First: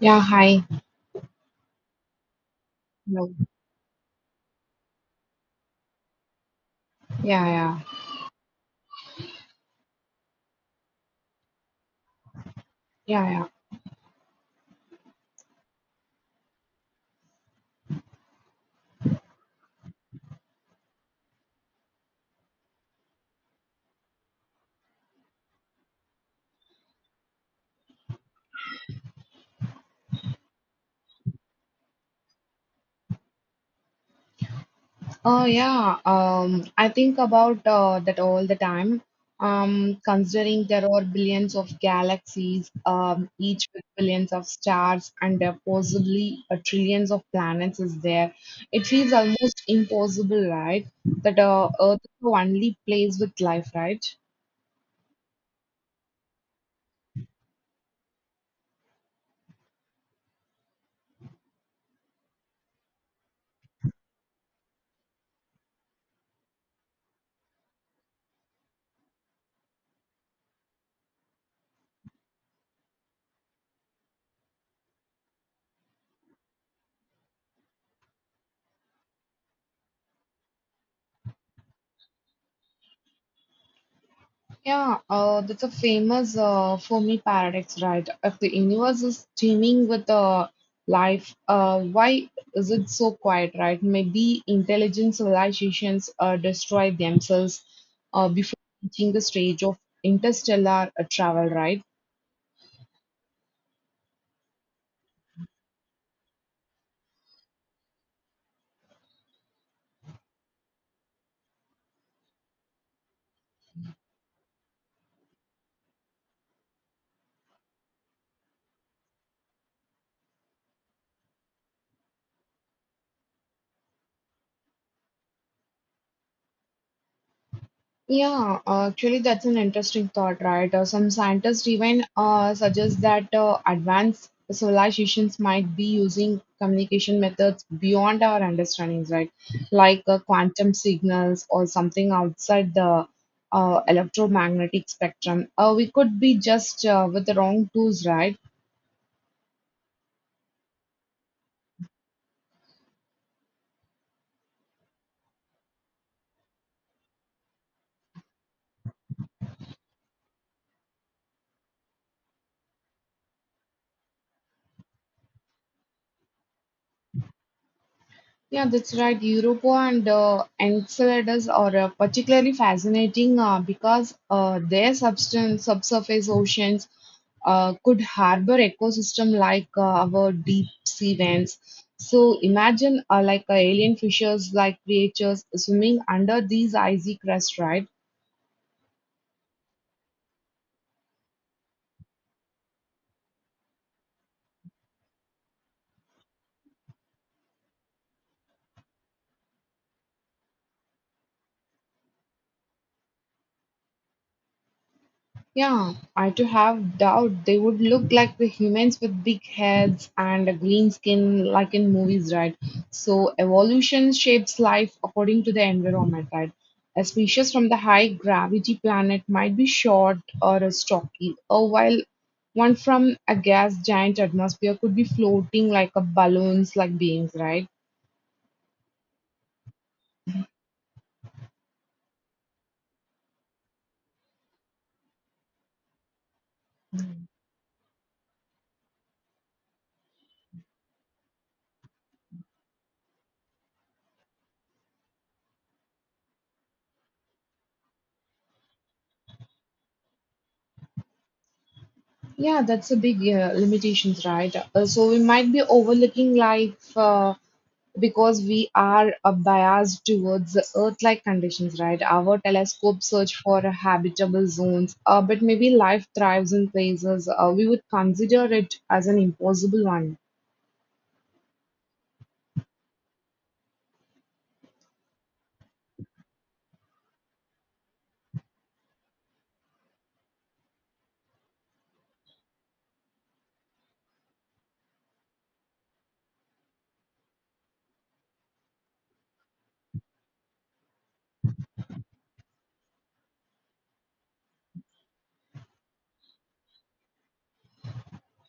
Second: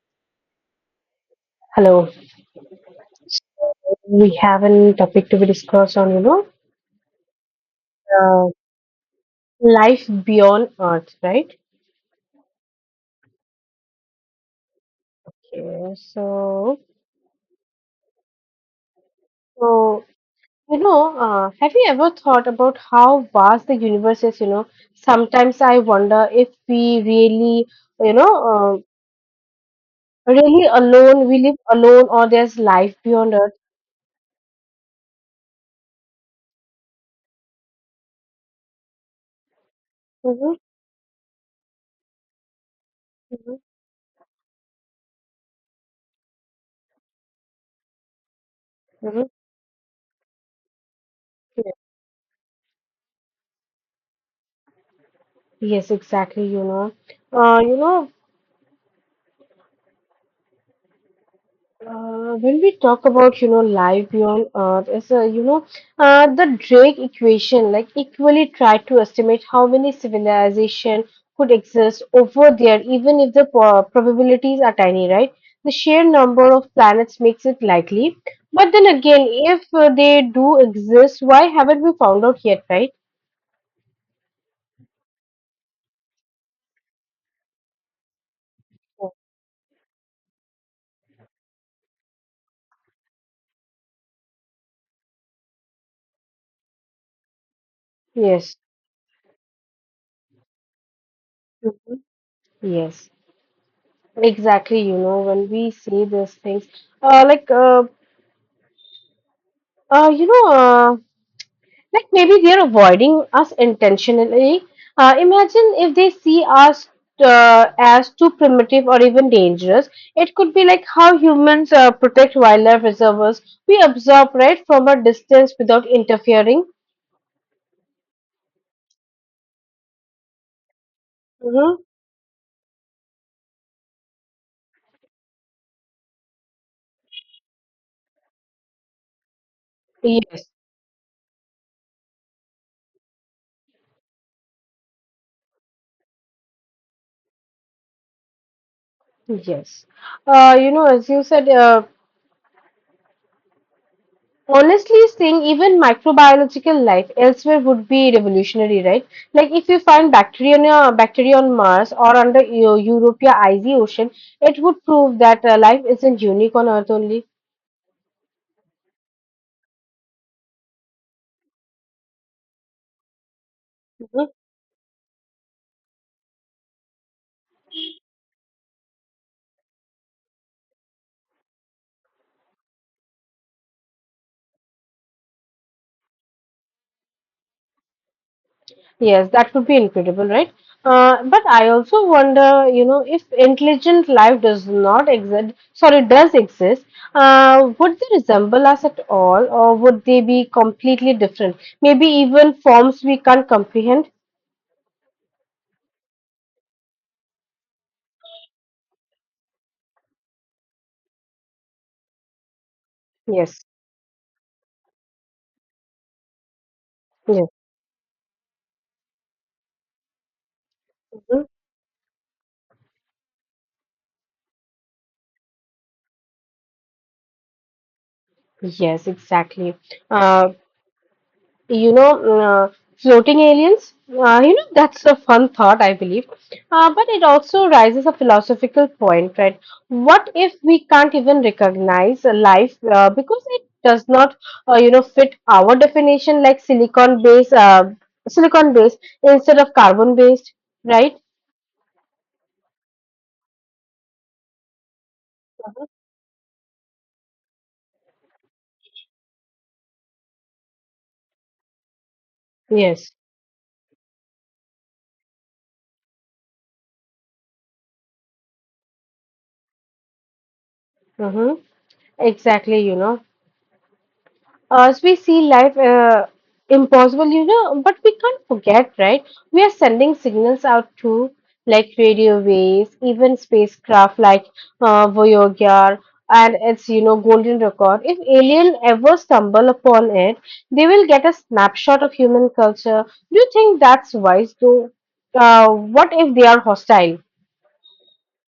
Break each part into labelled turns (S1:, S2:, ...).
S1: Yeah, hi.
S2: Hello.
S1: Hello.
S2: So we have a topic to be discussed on,
S1: Yeah, yeah,
S2: uh, life beyond Earth, right?
S1: yeah, yeah.
S2: Okay. So you know, have you ever thought about how vast the universe is? Sometimes I wonder if we you know, uh, really alone. We live alone, or there's life beyond Earth.
S1: Oh, yeah. I think about that all the time.
S2: Hmm,
S1: Considering there are billions of galaxies,
S2: hmm,
S1: each with billions of stars, and there possibly trillions of planets is there. It feels
S2: hmm.
S1: almost impossible, right? That Earth is the only place with life, right?
S2: Yes, exactly. Uh, you know, when we talk about, life beyond Earth, as a, the Drake equation, like equally tried to estimate how many civilization could exist over there, even if the probabilities are tiny, right? The sheer number of planets makes it likely. But then again, if they do exist, why haven't we found out yet, right?
S1: Yeah, that's a famous Fermi paradox, right? If the universe is teeming with why is it so quiet, right? Maybe intelligent civilizations destroy themselves before
S2: Yes.
S1: reaching the stage of interstellar travel, right?
S2: Mhm. Yes, exactly. When we see these things, uh, like, uh, uh, you know, uh, Like maybe they're avoiding us intentionally. Imagine if they see us as too primitive or even dangerous. It could be like how humans protect wildlife reservoirs. We observe right from a distance without interfering.
S1: Yeah, actually, that's an interesting thought, right? Some scientists
S2: Mm-hmm.
S1: even suggest that advanced civilizations might be using communication methods beyond our understandings, right? Like
S2: Yes,
S1: quantum signals or something outside the electromagnetic spectrum. We could be just with the wrong tools, right?
S2: yes. As you said, honestly, seeing even microbiological life elsewhere would be revolutionary, right? Like if you find bacteria on Mars or under Europa icy ocean, it would prove that life isn't unique on Earth only.
S1: Yeah, that's right. Europa and Enceladus are particularly fascinating because
S2: Mhm.
S1: their substance, subsurface oceans could harbor ecosystem like our deep sea vents. So imagine alien fishers like creatures swimming under these icy crust, right?
S2: Yes, that would be incredible, right? But I also wonder, if intelligent life does not exist, sorry, does exist, would they resemble us at all, or would they be completely different? Maybe even forms we can't comprehend?
S1: Yeah, I do have doubt they would look like the humans with big heads and a green skin like in movies, right? So
S2: Yes.
S1: evolution shapes life according to the environment, right? A
S2: Yes.
S1: species from the high gravity planet might be short or a stocky, or while one from a gas giant atmosphere could be floating like a balloons like beings, right?
S2: Yes, exactly. Uh, you know, uh, Floating aliens, that's a fun thought, I believe. But it also raises a philosophical point, right? What if we can't even recognize a life because it does not, fit our definition like silicon based, silicon based instead of carbon based, right?
S1: Yeah, that's a big limitations, right? So we might be overlooking life. Because we are biased towards the Earth-like conditions, right? Our telescope
S2: Yes.
S1: search for habitable zones, but maybe life thrives in places we would consider it as an impossible one.
S2: Mm-hmm. Exactly. As we see life impossible, but we can't forget, right? We are sending signals out to like radio waves, even spacecraft like Voyager and its, golden record. If alien ever stumble upon it, they will get a snapshot of human culture. Do you think that's wise, though? What if they are hostile?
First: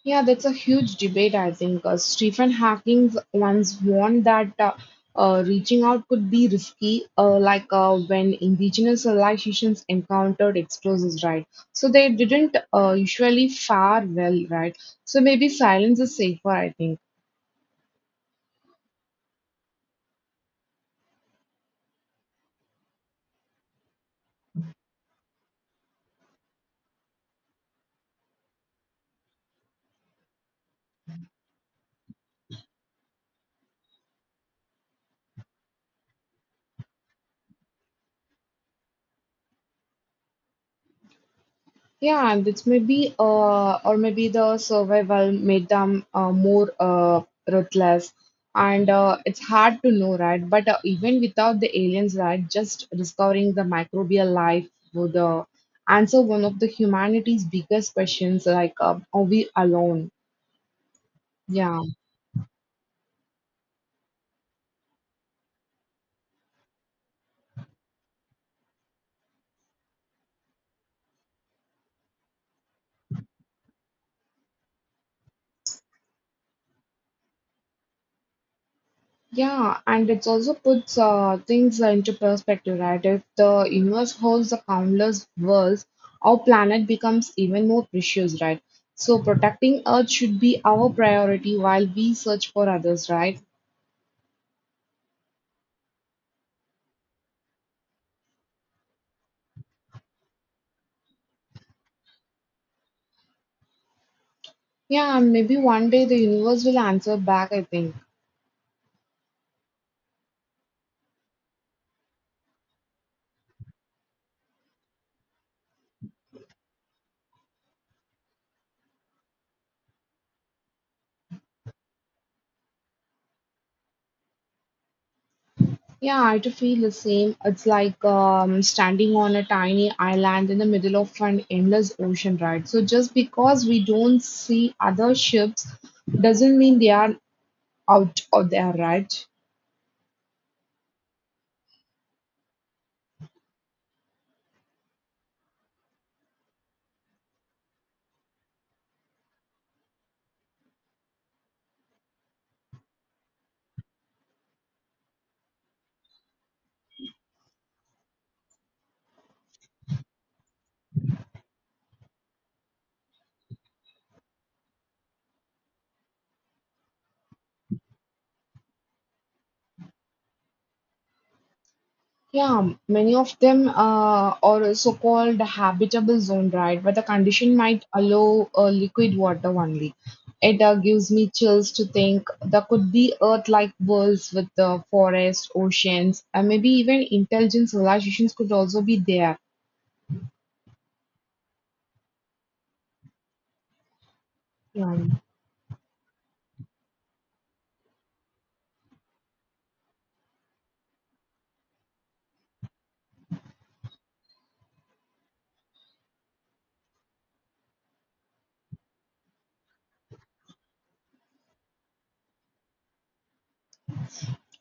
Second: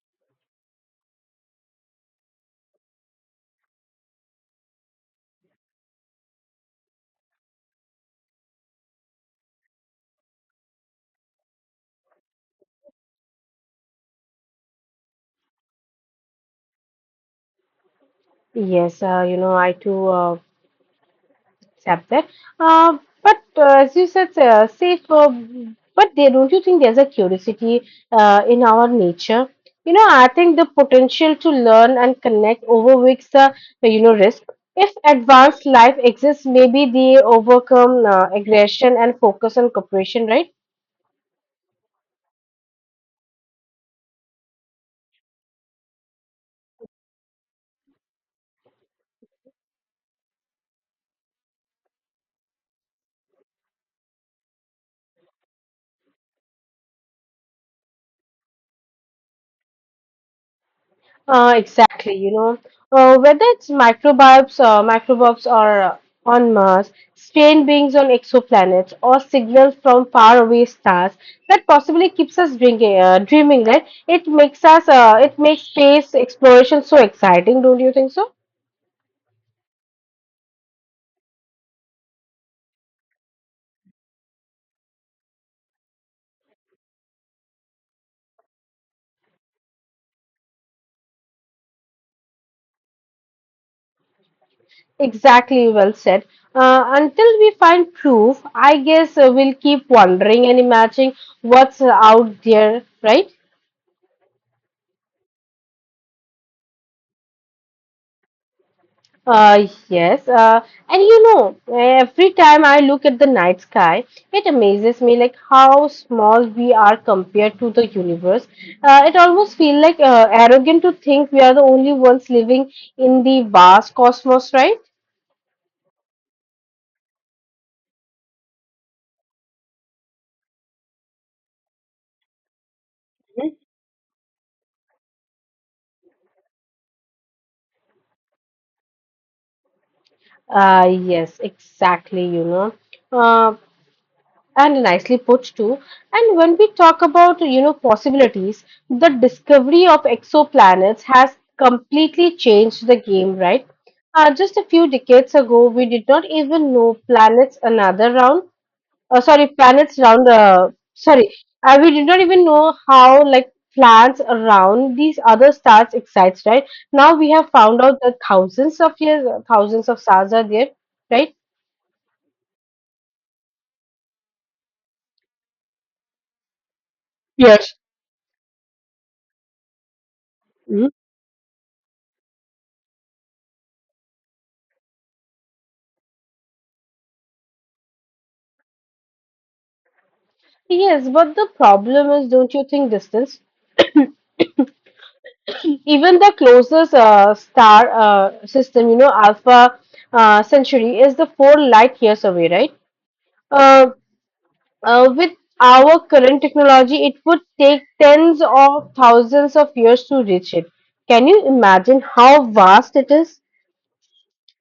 S1: Yeah, that's a huge debate, I think. Stephen Hawking once warned that reaching out could be risky, when indigenous civilizations encountered explosives, right? So they didn't usually fare well, right? So maybe silence is safer, I think.
S2: Yes, I too. Accept that. But as you said, safe. But there, don't you think there's a curiosity in our nature? I think the potential to learn and connect overweighs the risk. If advanced life exists, maybe they overcome aggression and focus on cooperation, right?
S1: Yeah, and it's maybe or maybe the survival made them more ruthless, and it's hard to know, right? But even without the aliens, right, just discovering the microbial life would answer one of the humanity's biggest questions, like are we alone?
S2: Uh,
S1: Yeah.
S2: exactly, you know, uh, whether it's microbes or on Mars, strange beings on exoplanets, or signals from faraway stars that possibly keeps us drinking, dreaming. Right? It makes space exploration so exciting, don't you think so?
S1: Yeah, and it also puts things into perspective, right? If the universe holds the countless worlds, our planet becomes even more precious, right? So protecting Earth should be our priority while we search for others, right?
S2: Exactly, well said. Until we find proof, I guess we'll keep wondering and imagining what's out there, right?
S1: Yeah, and maybe one day the universe will answer back, I think.
S2: Yes, and every time I look at the night sky, it amazes me like how small we are compared to the universe. It almost feels like arrogant to think we are the only ones living in the vast cosmos, right?
S1: Yeah, I too feel the same. It's like standing on a tiny island in the middle of an endless ocean, right? So just because we don't see other ships doesn't mean they are out of their right.
S2: Yes, exactly. Uh, and nicely put too. And when we talk about possibilities, the discovery of exoplanets has completely changed the game, right? Just a few decades ago we did not even know planets another round, sorry, planets round, sorry, we did not even know how like planets around these other stars excites, right? Now we have found out that thousands of years, thousands of stars are there, right?
S1: Yeah, many of them are also called habitable zone, right? Where the condition
S2: Yes.
S1: might allow liquid water only. It gives me chills to think there could be Earth-like worlds with the forest, oceans, and maybe even intelligent civilizations could also be there.
S2: Yes, but the problem is, don't you think distance?
S1: Yeah.
S2: Even the closest star system, Alpha Centauri is the 4 light years away, right? Uh, with our current technology, it would take tens of thousands of years to reach it. Can you imagine how vast it is?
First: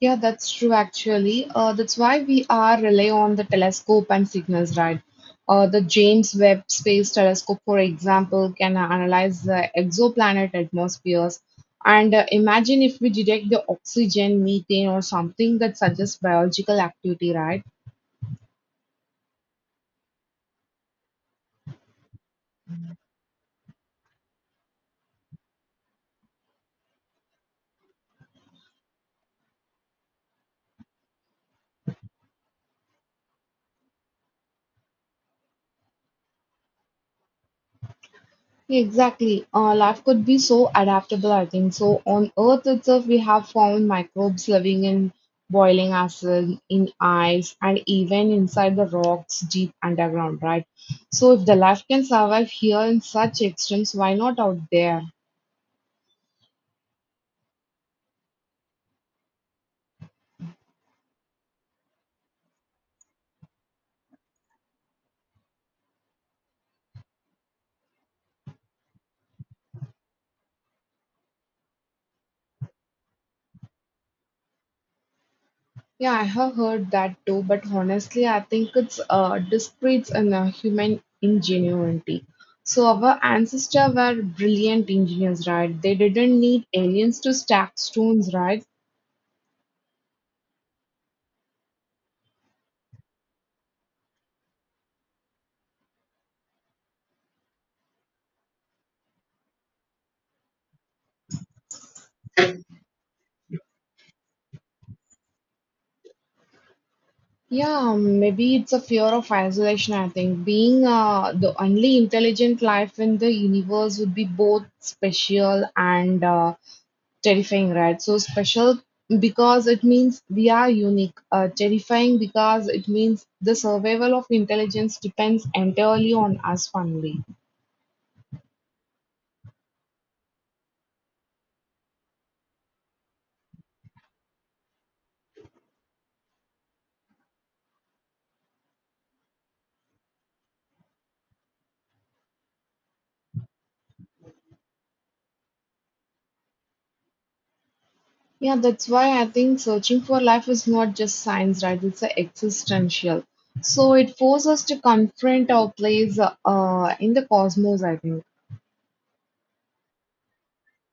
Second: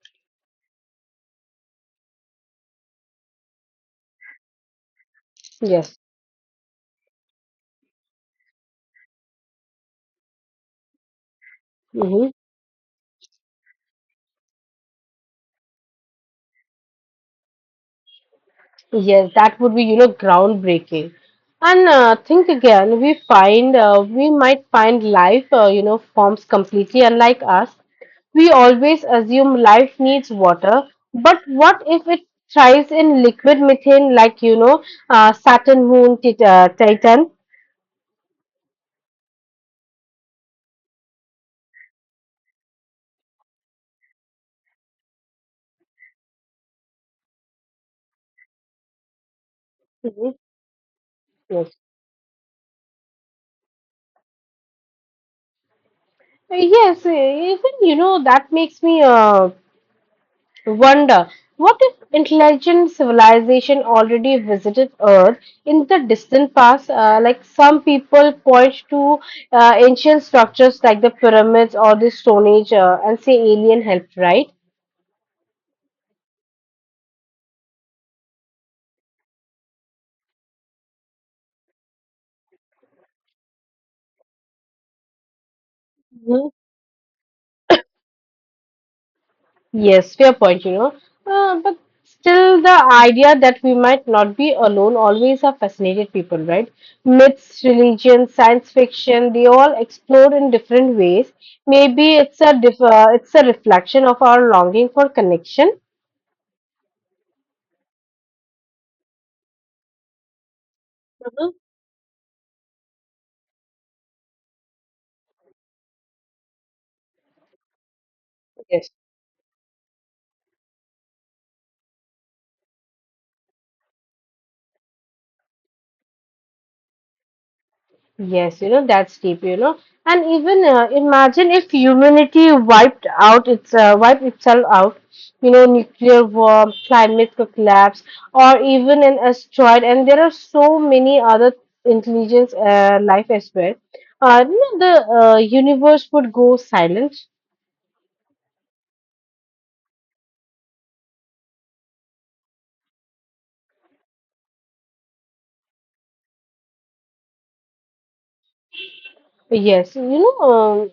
S1: Yeah, that's true actually. That's why we are rely on the telescope and signals, right? The
S2: Yes.
S1: James Webb Space Telescope, for example, can analyze the exoplanet atmospheres. And
S2: Mhm.
S1: imagine if we detect the oxygen, methane, or something that suggests biological activity, right?
S2: Yes, that would be, groundbreaking. And think again, we might find life, forms completely unlike us. We always assume life needs water, but what if it thrives in liquid methane, like Saturn, Moon, Titan?
S1: Exactly. Life could be so adaptable, I think. So, on Earth itself, we have found microbes living in boiling acid, in ice, and even inside the rocks deep
S2: Mhm.
S1: underground, right? So, if the
S2: Yes.
S1: life can survive here in such extremes, why not out there?
S2: Yes, even that makes me wonder, what if intelligent civilization already visited Earth in the distant past? Like some people point to ancient structures like the pyramids or the Stone Age and say alien helped, right?
S1: Yeah, I have heard that too, but honestly, I think it's discreet in human ingenuity. So our ancestors were brilliant engineers, right? They didn't need aliens to stack stones, right?
S2: Yes, fair point. But still, the idea that we might not be alone always have fascinated people, right? Myths, religion, science fiction, they all explore in different ways. Maybe it's a reflection of our longing for connection.
S1: Yeah, maybe it's a fear of isolation, I think. Being
S2: Mhm.
S1: the only intelligent life in the universe would be both special and terrifying, right? So, special
S2: Yes.
S1: because it means we are unique, terrifying because it means the survival of intelligence depends entirely on us only.
S2: Yes, that's deep. And even imagine if humanity wiped out its wiped itself out, nuclear war, climate collapse, or even an asteroid. And there are so many other intelligence life as well. The universe would go silent.
S1: Yeah, that's why I think searching for life is not just science, right? It's a existential. So it forces us to confront our place in the cosmos, I think.
S2: Yes,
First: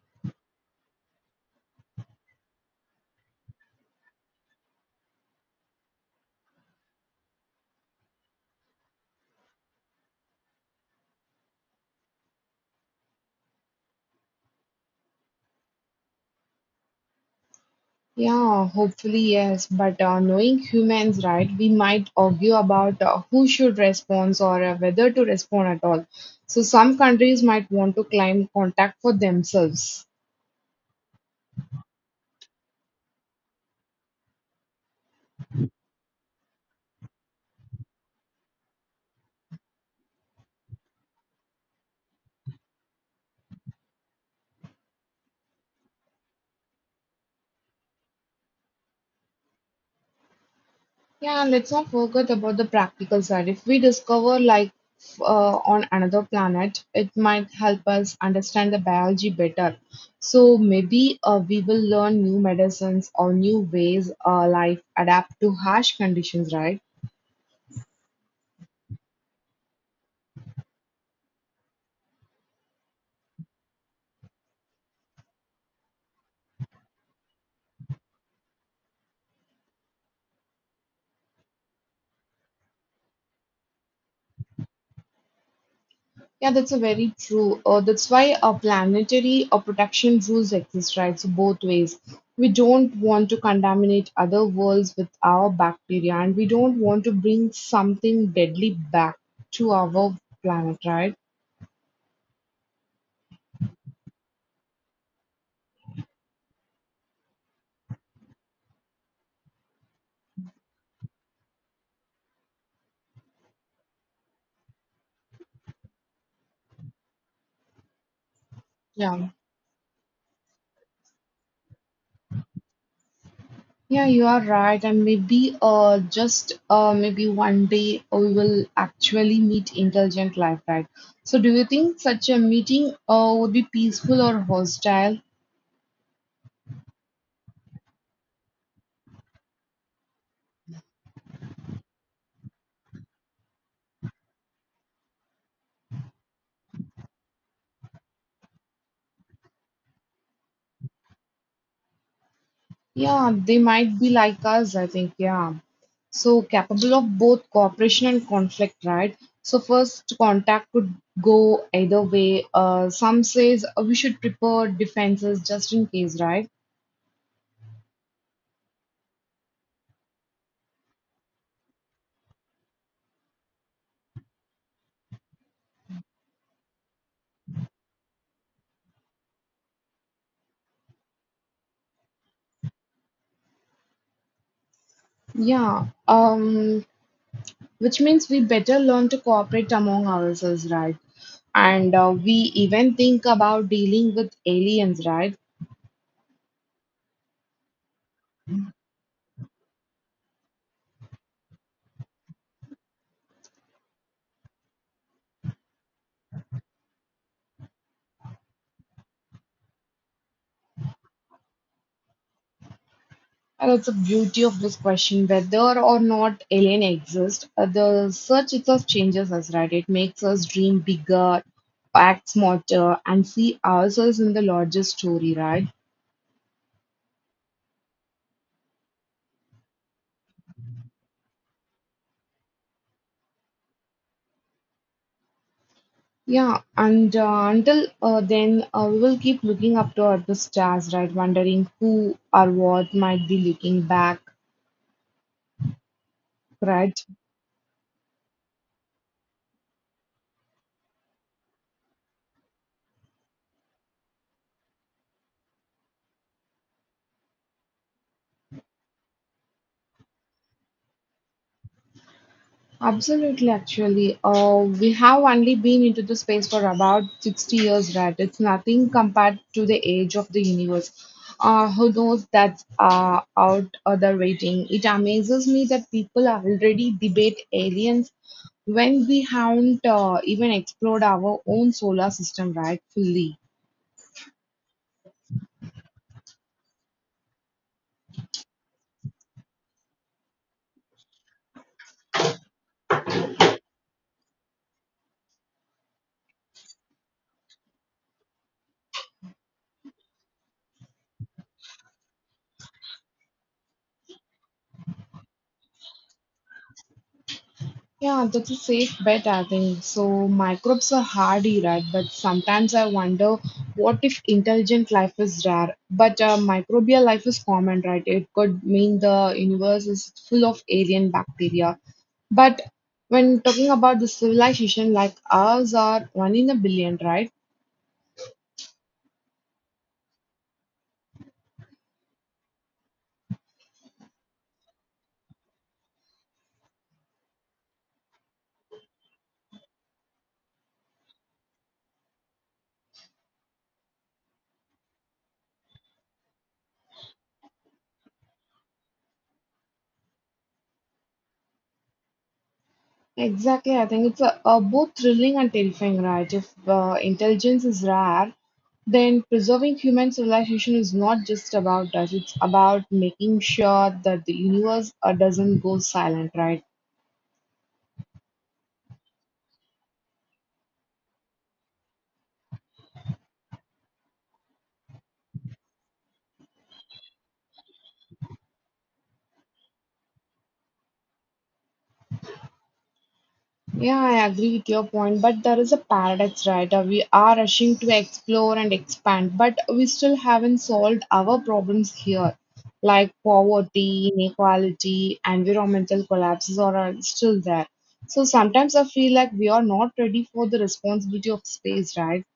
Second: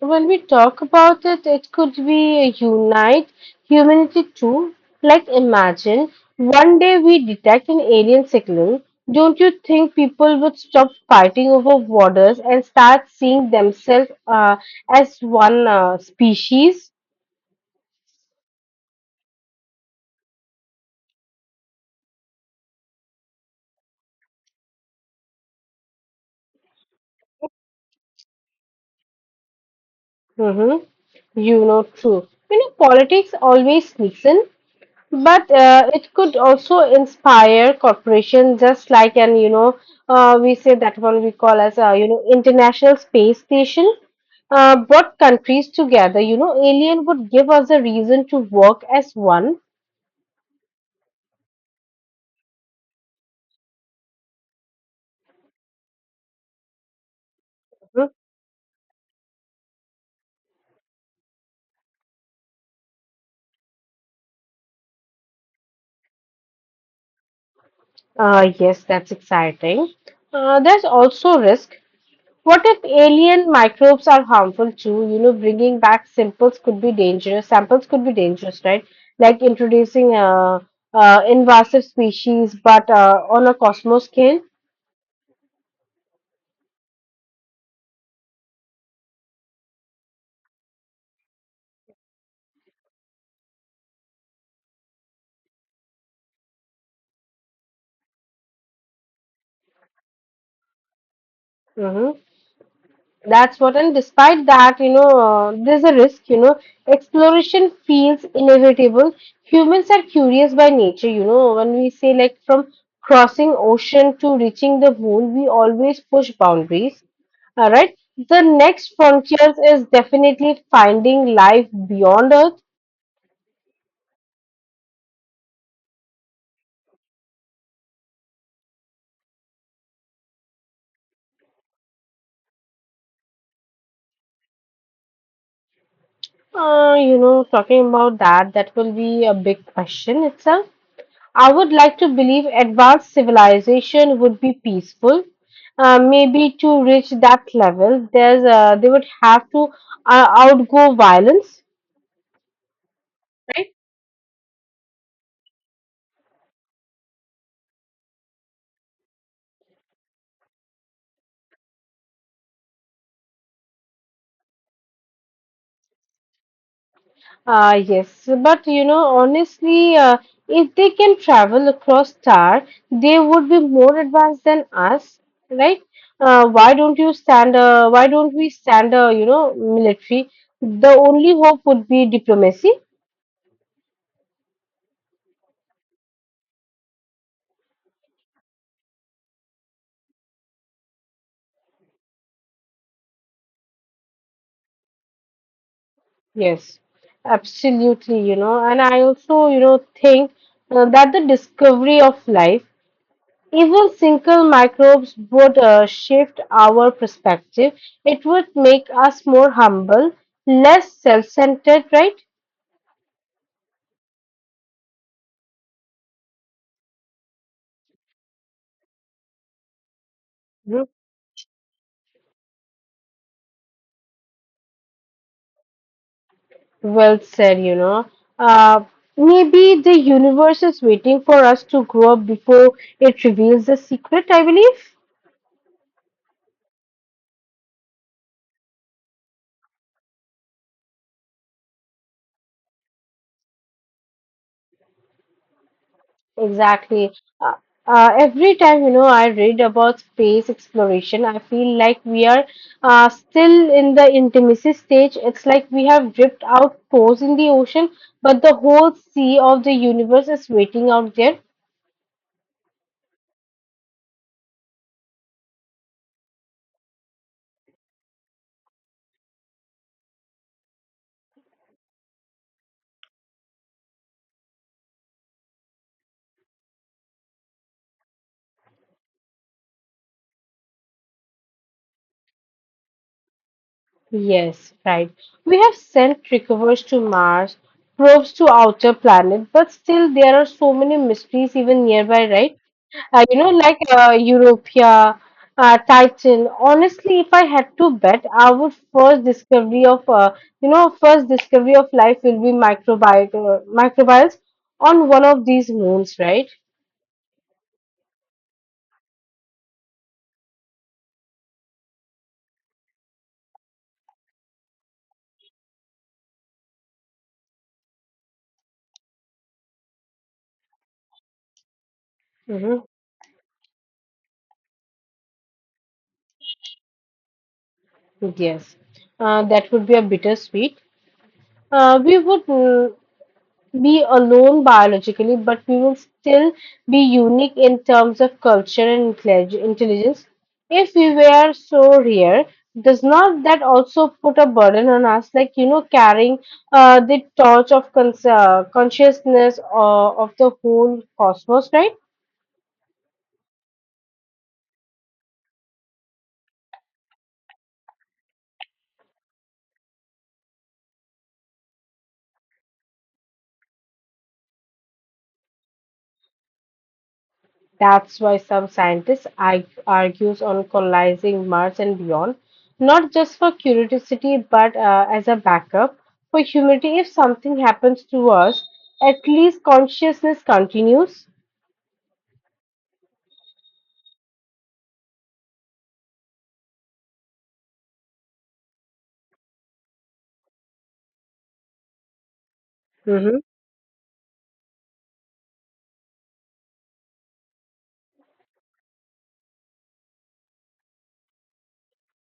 S2: when we talk about it, it could be a unite humanity too. Like, imagine one day we detect an alien signal. Don't you think people would stop fighting over borders and start seeing themselves as one species?
S1: Yeah, hopefully, yes. But knowing humans, right, we might argue about who should respond or whether to respond at all. So, some countries might want to claim contact for themselves.
S2: Mm-hmm. True. Politics always sneaks in. But it could also inspire corporations, just like an we say that one we call as international space station. Brought countries together, alien would give us a reason to work as one.
S1: Yeah, and let's not forget about the practical side. If we discover life on another planet, it might help
S2: Mhm.
S1: us understand the biology better. So, maybe we will learn new medicines or new ways life adapt to harsh conditions, right?
S2: Yes, that's exciting. There's also risk. What if alien microbes are harmful too? Bringing back samples could be dangerous. Samples could be dangerous, right? Like introducing invasive species, but on a cosmos scale.
S1: Yeah, that's a very true. That's why a planetary or protection rules exist, right? So both ways. We don't want to contaminate other worlds with our bacteria, and we don't want to bring something deadly back to our planet, right?
S2: Hmm. That's what, and despite that, there's a risk, exploration feels inevitable. Humans are curious by nature, when we say like from crossing ocean to reaching the moon, we always push boundaries. All right. The next
S1: Yeah.
S2: frontiers is definitely finding life beyond Earth.
S1: Yeah, you are right. And maybe just maybe one day we will actually meet intelligent life, right? So do you think such a meeting would be peaceful or hostile?
S2: Talking about that, that will be a big question itself. I would like to believe advanced civilization would be peaceful. Maybe to reach that level, there's they would have to outgo violence,
S1: Yeah, they
S2: right?
S1: might be like us, I think. Yeah. So capable of both cooperation and conflict, right? So first contact could go either way. Some says we should prepare defenses just in case, right?
S2: Yes, but honestly, if they can travel across star, they would be more advanced than us, right? Why don't we stand a, military? The only hope would be diplomacy.
S1: Yeah. Which means we better learn to cooperate among ourselves, right? And we even think about dealing with aliens, right?
S2: Yes, absolutely, and I also, think that the discovery of life, even single microbes would shift our perspective. It would make us more humble, less self-centered, right?
S1: And that's the beauty of this question whether or not alien exist, the search itself changes us, right? It makes us dream
S2: Mhm.
S1: bigger, act smarter, and see ourselves in the larger story, right?
S2: Well said. Uh, Maybe the universe is waiting for us to grow up before it reveals the secret, I believe.
S1: Yeah, and until then, we will keep looking up toward the stars, right? Wondering who or what might be looking back, right?
S2: Exactly. Uh, every time, I read about space exploration, I feel like we are still in the intimacy stage. It's like we have dripped out cores in the ocean, but the whole sea of the universe is waiting out there.
S1: Absolutely, actually. We have only been into the space for about 60 years, right? It's nothing compared to the age of the universe. Who knows that's out of the rating? It amazes me that people already debate aliens when we haven't even explored our own solar system, right? Fully.
S2: Yes, right. We have sent recovers to Mars, probes to outer planets, but still there are so many mysteries even nearby, right? Like Europia, Titan. Honestly, if I had to bet, I would first discovery of, you know, first discovery of life will be microbials on one of these moons, right?
S1: Yeah, that's a safe bet, I think. So, microbes are hardy, right? But sometimes I wonder what if intelligent life is rare, but microbial life is common, right? It could mean the universe is full of alien bacteria. But
S2: Hmm.
S1: when talking about the civilization like ours are one in a billion, right?
S2: Yes, that would be a bittersweet. We would be alone biologically, but we will still be unique in terms of culture and intelligence. If we were so rare, does not that also put a burden on us, like carrying the torch of consciousness of the whole cosmos, right?
S1: Exactly, I think it's a both thrilling and terrifying, right? If intelligence is rare, then preserving human civilization is not just about us, it's about making sure that the universe doesn't go silent, right?
S2: That's why some scientists argues on colonizing Mars and beyond, not just for curiosity, but as a backup for humanity. If something happens to us, at least consciousness continues.
S1: Yeah, I agree with your point, but there is a paradox, right? We are rushing to explore and expand, but we still haven't solved our problems here, like
S2: Hmm.
S1: poverty, inequality, environmental collapses are still there. So sometimes I feel like we are not ready for the responsibility of space, right?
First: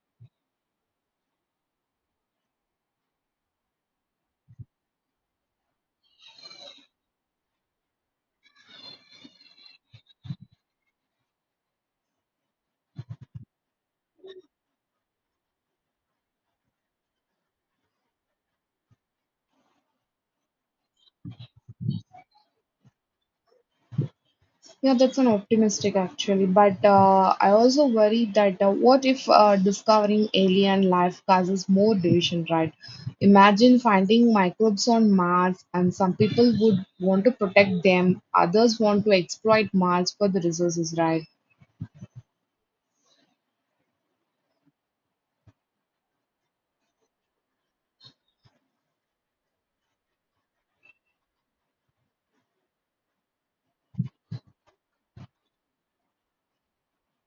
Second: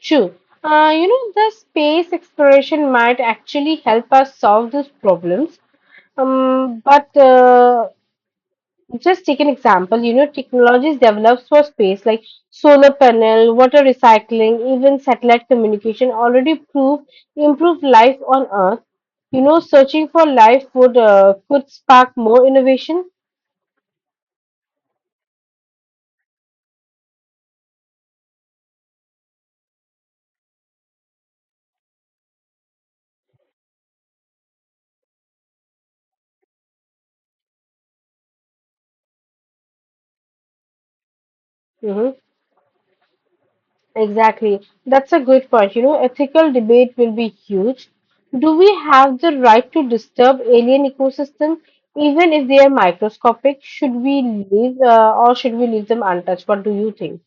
S2: True. The space exploration might actually help us solve these problems. But just take an example, technologies developed for space like solar panel, water recycling, even satellite communication already prove improve life on Earth. Searching for life would could spark more innovation.
S1: Yeah, that's an optimistic actually, but I also worry that what if discovering alien life causes more division, right? Imagine finding microbes on Mars, and some people would want to protect them, others want to exploit Mars for the resources, right?
S2: Hmm. Exactly, that's a good point. Ethical debate will be huge. Do we have the right to disturb alien ecosystems, even if they are microscopic? Should we leave or should we leave them untouched? What do you think?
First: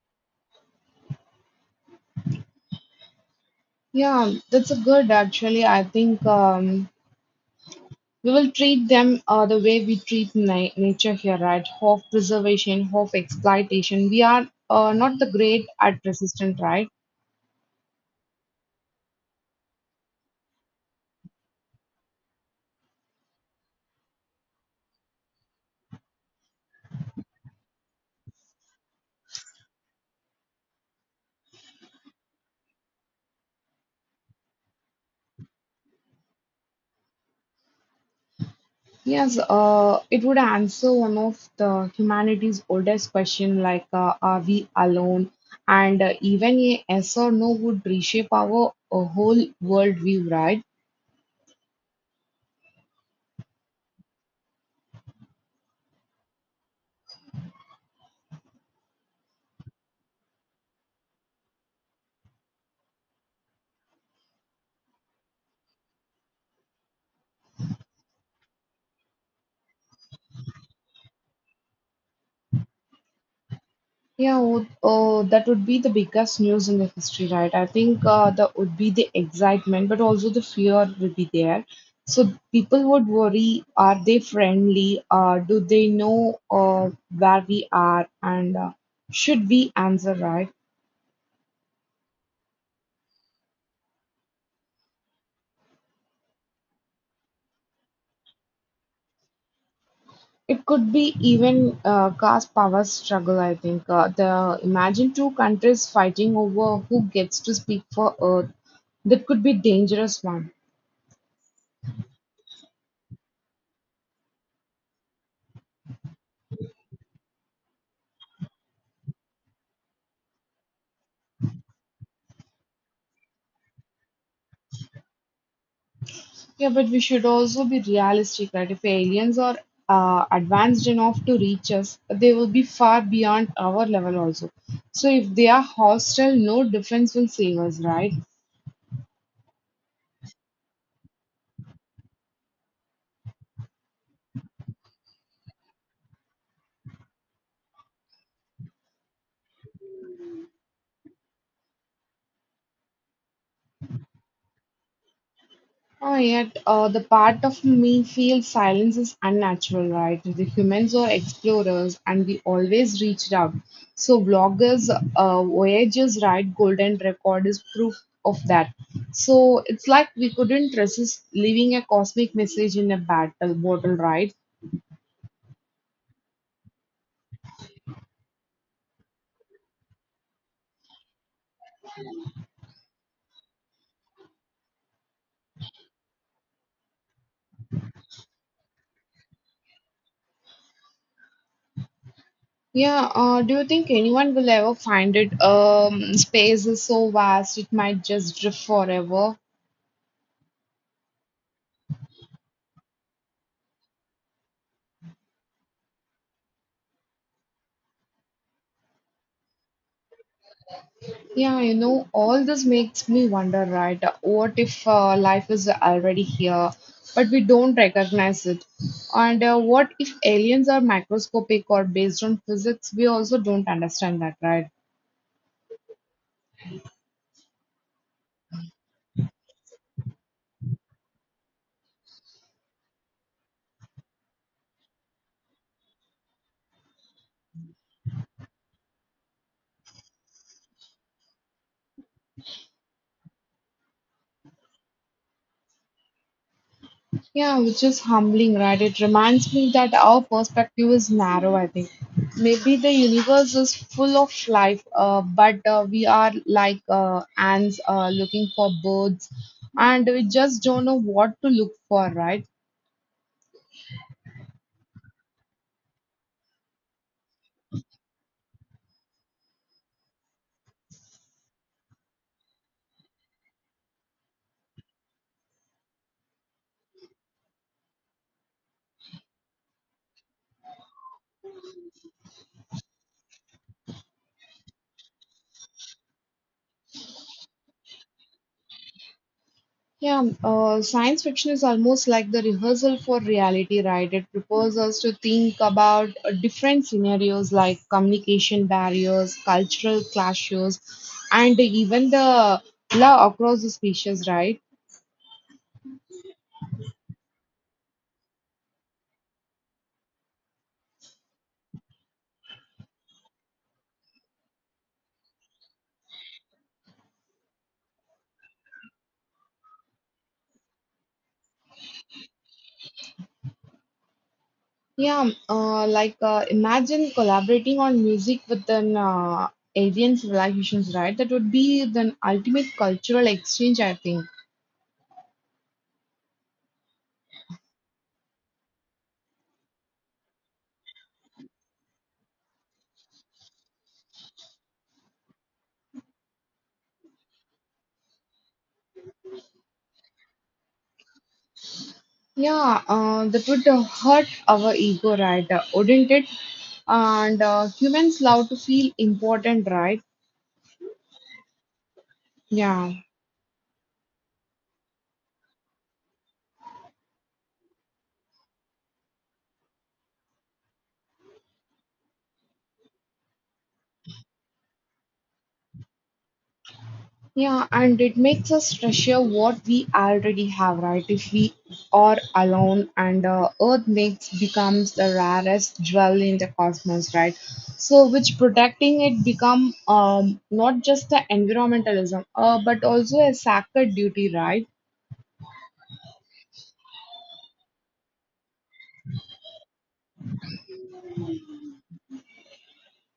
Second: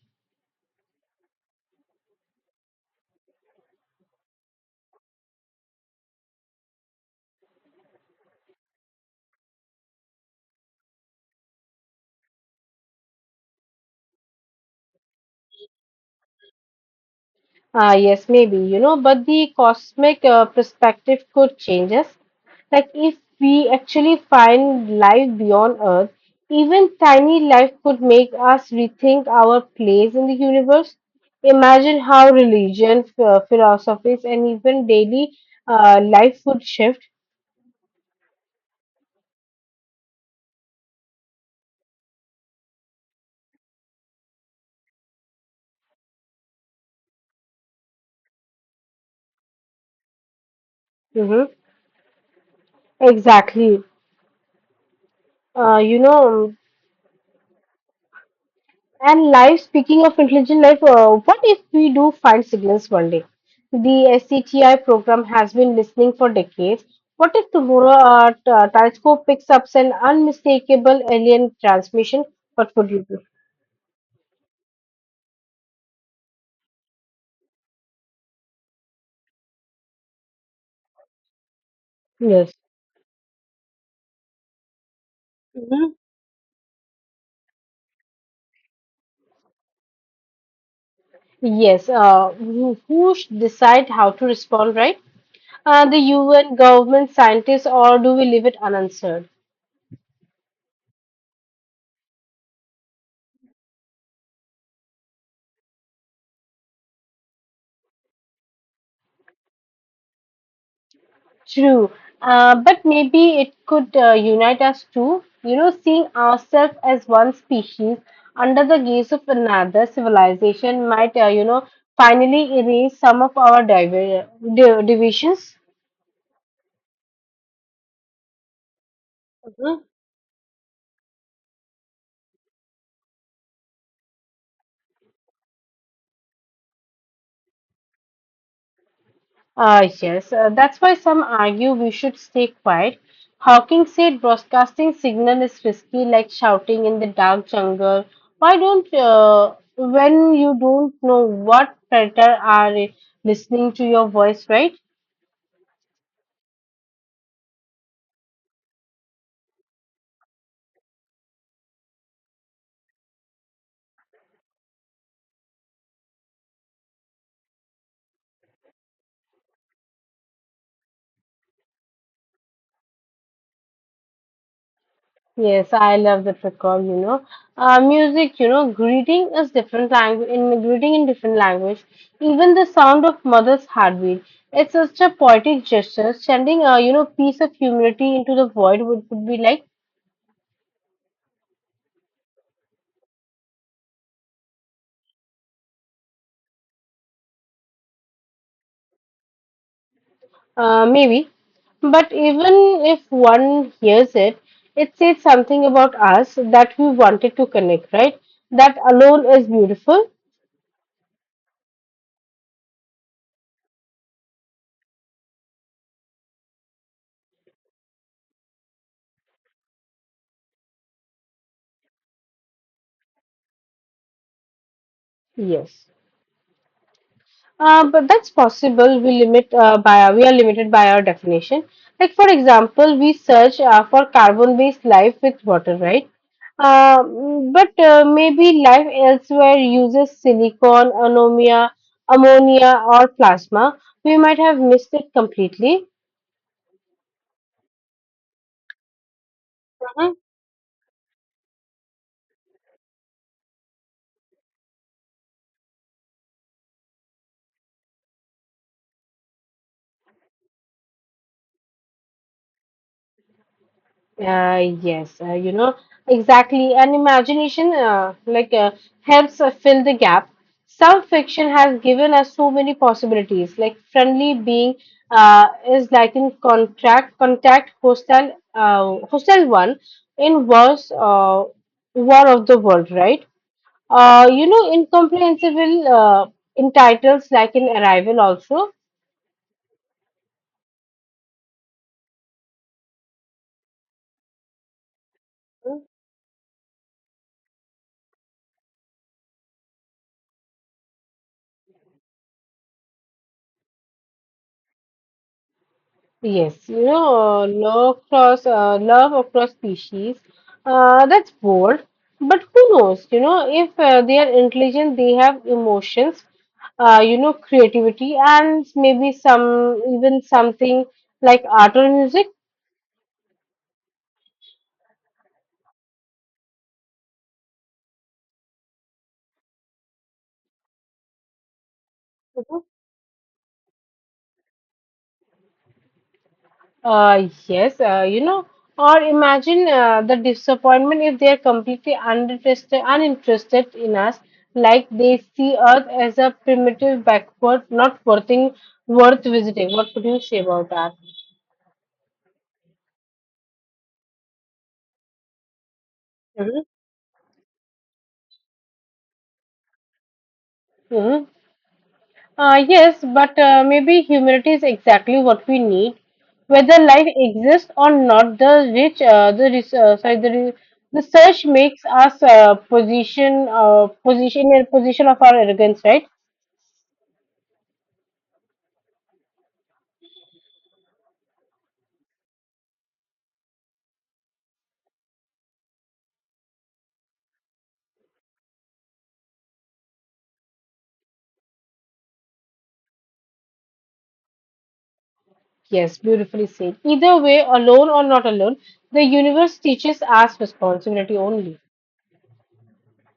S1: Yeah, that's a good actually. I think we will treat them the way we treat nature here, right? Of preservation, of exploitation. We are not the great at resistance, right?
S2: Ah yes, maybe, you know, but the cosmic perspective could change us. Like, if we actually find life beyond Earth, even tiny life could make us rethink our place in the universe. Imagine how religion, philosophies, and even daily life would shift.
S1: Yes, it would answer one of the humanity's oldest question like are we alone? And even a yes or no would reshape our whole world view, right?
S2: Hmm. Exactly. Uh, you know, And life, speaking of intelligent life, what if we do find signals one day? The SCTI program has been listening for decades. What if tomorrow our telescope picks up an unmistakable alien transmission? What would you do?
S1: That would be the biggest news in the history, right? I think that would be the excitement, but also the fear would be there. So
S2: Yes.
S1: people would worry, are they friendly? Do they
S2: Mhm.
S1: know where we are? And should we answer right?
S2: Yes. Who should decide how to respond, right? The UN, government scientists, or do we leave it unanswered?
S1: It could be even caste power struggle, I think. The Imagine two countries fighting over who gets to speak for Earth. That could be dangerous one.
S2: True, but maybe it could unite us too. You know, seeing ourselves as one species under the gaze of another civilization might, finally erase some of our divisions.
S1: Yeah, but we should also be realistic, right? If aliens are advanced enough to reach us, they will be far beyond our level also. So if they are hostile, no defense will save us, right?
S2: Yes, that's why some argue we should stay quiet. Hawking said broadcasting signal is risky, like shouting in the dark jungle. Why don't, When you don't know what predator are listening to your voice, right?
S1: Oh, yet the part of me feels silence is unnatural, right? The humans are explorers and we always reached out. So, bloggers, voyagers, right? Golden record is proof of that. So, it's like we couldn't resist leaving a cosmic message in a battle bottle, right?
S2: Yes, I love the recall, you know. Music, you know, greeting is different language in greeting in different language. Even the sound of mother's heartbeat. It's such a poetic gesture, sending a you know piece of humility into the void would be like.
S1: Yeah, do you think anyone will ever find it? Space is so vast, it might just drift forever.
S2: Maybe. But even if one hears it, it says something about us that we wanted to connect, right? That alone is beautiful.
S1: Yeah, you know, all this makes me wonder, right? What if life is already here, but we don't recognize it? And what if aliens are microscopic or based on physics? We also don't understand that, right?
S2: Yes. But that's possible. We are limited by our definition. Like for example, we search for carbon-based life with water, right? Uh, but Maybe life elsewhere uses silicon, ammonia, or plasma. We might have missed it completely.
S1: Yeah, which is humbling, right? It reminds me that
S2: Uh-huh.
S1: our perspective is narrow, I think. Maybe the universe is full of life, but we are like ants looking for birds, and we just don't know what to look for, right?
S2: Uh, yes, uh, you know, exactly. And imagination, helps fill the gap. Some fiction has given us so many possibilities, like friendly being is like in contract, contact, hostile, hostile one in wars, war of the world, right? Incomprehensible in titles like in Arrival also.
S1: Yeah, Science fiction is almost like the rehearsal for reality, right? It prepares us to think about different scenarios like communication barriers, cultural clashes, and even the love across the species, right?
S2: Yes, you know, love across species. That's bold, but who knows? You know, if they are intelligent, they have emotions, creativity, and maybe something like art or music.
S1: Imagine collaborating on music with an alien civilizations, right? That would be the ultimate cultural exchange, I think.
S2: Uh, yes, uh, you know, or imagine the disappointment if they are completely uninterested in us, like they see Earth as a primitive, backward, not worthing, worth visiting. What would you say about that?
S1: Yeah, that would hurt our ego, right? Wouldn't it?
S2: Hmm.
S1: And humans love to feel important, right?
S2: Hmm.
S1: Yeah,
S2: Yes, but maybe humanity is exactly what we need. Whether life exists or not, the rich, the res- sorry, the re- the search makes us position, position in a position of our arrogance, right?
S1: yeah, and it makes us treasure what we already have, right? If we are alone, and Earth makes becomes the rarest jewel in the cosmos, right? So, which protecting it become not just the environmentalism, but also a sacred duty, right?
S2: Yes, beautifully said. Either way, alone or not alone, the universe teaches us responsibility only.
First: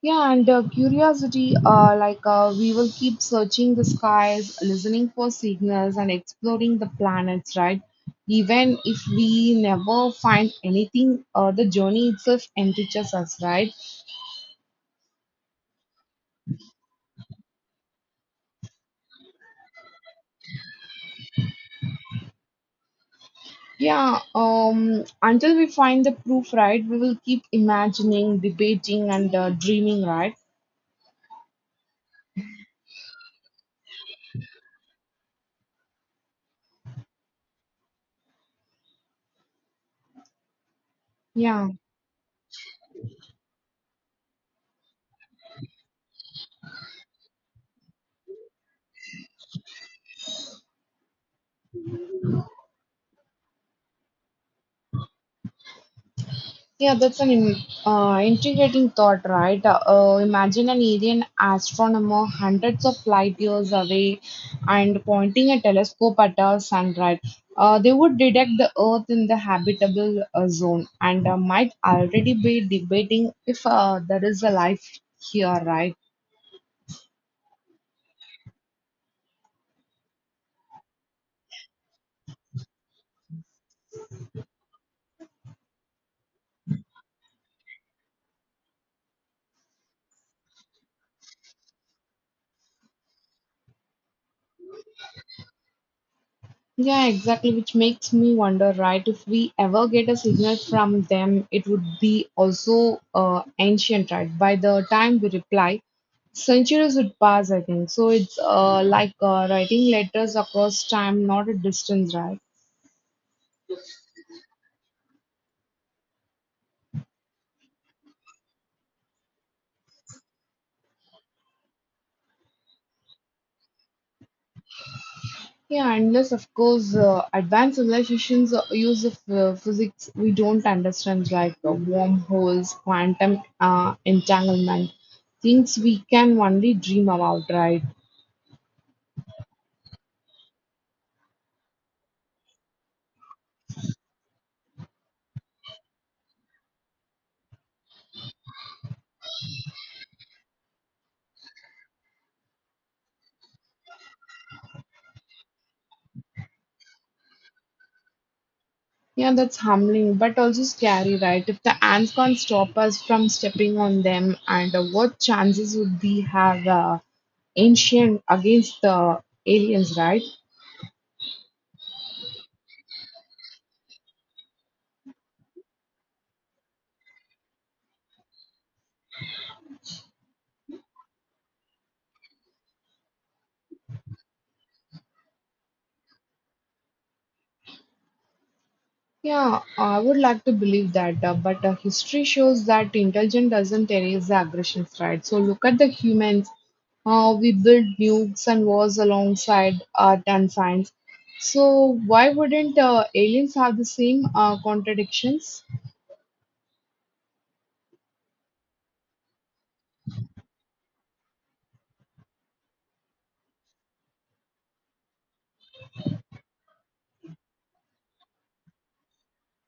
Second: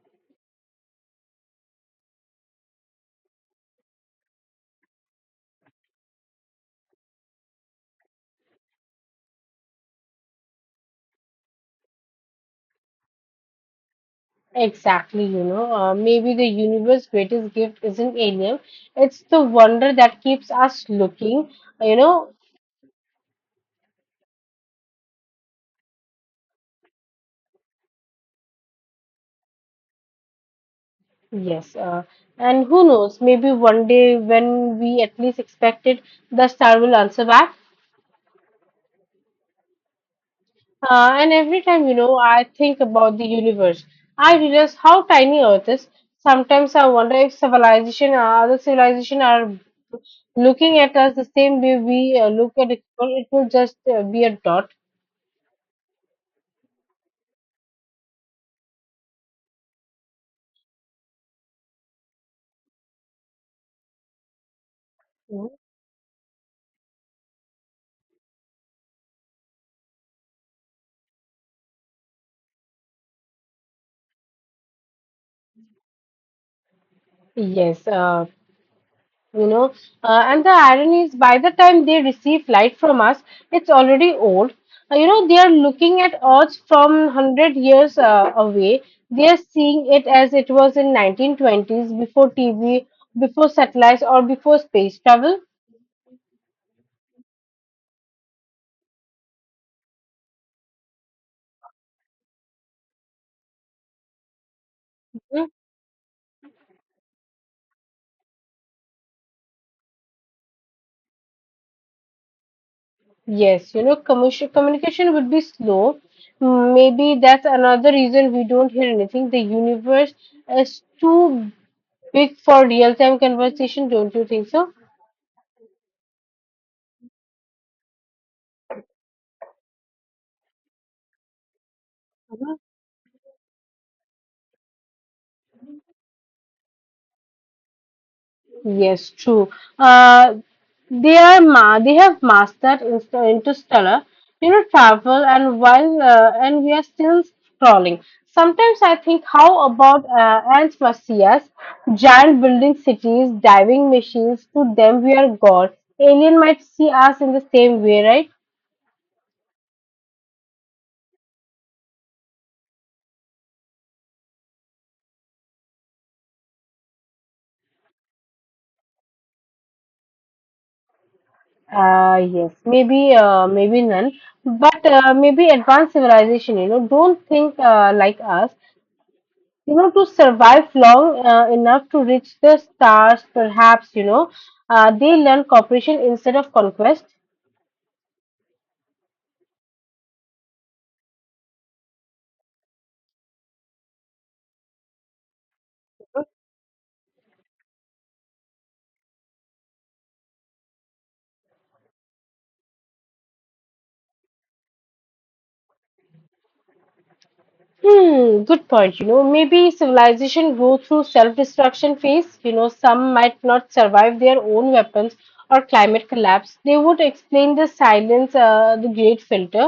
S1: Yeah, and curiosity, we will keep searching the skies, listening for signals, and exploring the planets, right? Even if we never find anything, the journey itself enriches us, right?
S2: Exactly, you know. Maybe the universe's greatest gift isn't alien, it's the wonder that keeps us looking, you know.
S1: Yeah, until we find the proof, right, we will keep imagining, debating, and dreaming, right?
S2: Yes, and who knows, maybe one day when we at least expect it, the star will answer back. And every
S1: Yeah.
S2: time, you know, I think about the universe, I realize how tiny Earth is. Sometimes I wonder if other civilization are looking at us the same way we look at it. It will just be a dot.
S1: Yeah, that's an im- Integrating thought, right? Imagine an alien astronomer hundreds of light years away and pointing
S2: Mhm.
S1: a telescope at our sun, right? They would detect the Earth in the habitable zone and might already be debating if there is a life here, right?
S2: Yes, you know and the irony is by the time they receive light from us it's already old. You know, they are looking at earth from 100 years away, they are seeing it as it was in 1920s, before tv, before satellites, or before space travel.
S1: Yeah, exactly, which makes me wonder, right? If we ever get a signal from them, it would be also ancient, right? By the time we
S2: Mm.
S1: reply, centuries would pass, I think. So it's writing letters across time, not a distance, right?
S2: Yes, you know, commercial communication would be slow. Mm, maybe that's another reason we don't hear anything. The universe is too big for real time conversation, don't you think so?
S1: Yeah, unless, of course, advanced civilizations use of physics we don't understand, like wormholes, quantum entanglement, things we can only dream about, right?
S2: Yes, true. Uh, they are ma They have mastered interstellar, you know, travel, and we are still crawling. Sometimes I think, how about ants must see us? Giant building cities, diving machines. To them, we are gods. Alien might see us in the same way, right?
S1: Yeah, that's humbling, but also scary, right? If the ants can't stop us from stepping on them, and what chances would we have ancient against the aliens, right?
S2: Maybe none, but maybe advanced civilization, you know, don't think like us. You know, to survive long enough to reach the stars, perhaps, you know, they learn cooperation instead of conquest.
S1: Yeah, I would like to believe that, but history shows that intelligence doesn't erase the aggressions, right? So look at the humans, how we built nukes and wars alongside art and science. So why wouldn't aliens have the same contradictions?
S2: Hmm, good point, you know. Maybe civilization go through self-destruction phase, you know, some might not survive their own weapons or climate collapse. They would explain the silence, the great filter.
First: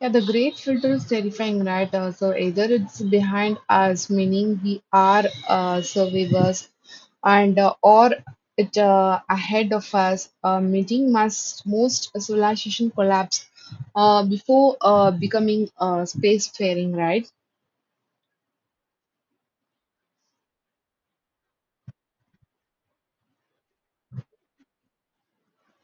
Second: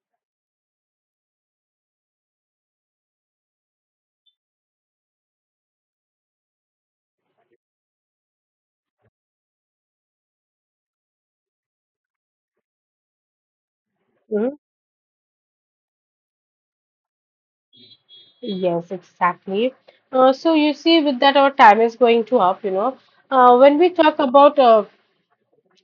S1: Yeah, the great filter is terrifying, right? So either it's behind us, meaning we are survivors, and or it ahead of us, meeting must most civilization collapse
S2: Mhm.
S1: before becoming spacefaring, right?
S2: Yes, exactly. So you see, with that, our time is going to up, you know. When we talk about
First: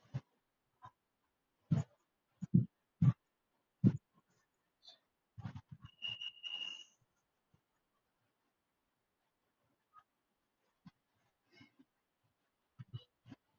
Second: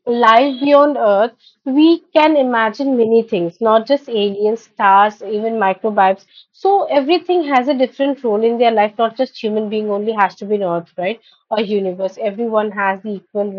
S2: life beyond Earth, we can imagine many things, not just aliens, stars, even microbes. So everything has a different role in their life, not just human being only has to be on Earth, right? Or universe. Everyone has the equal right.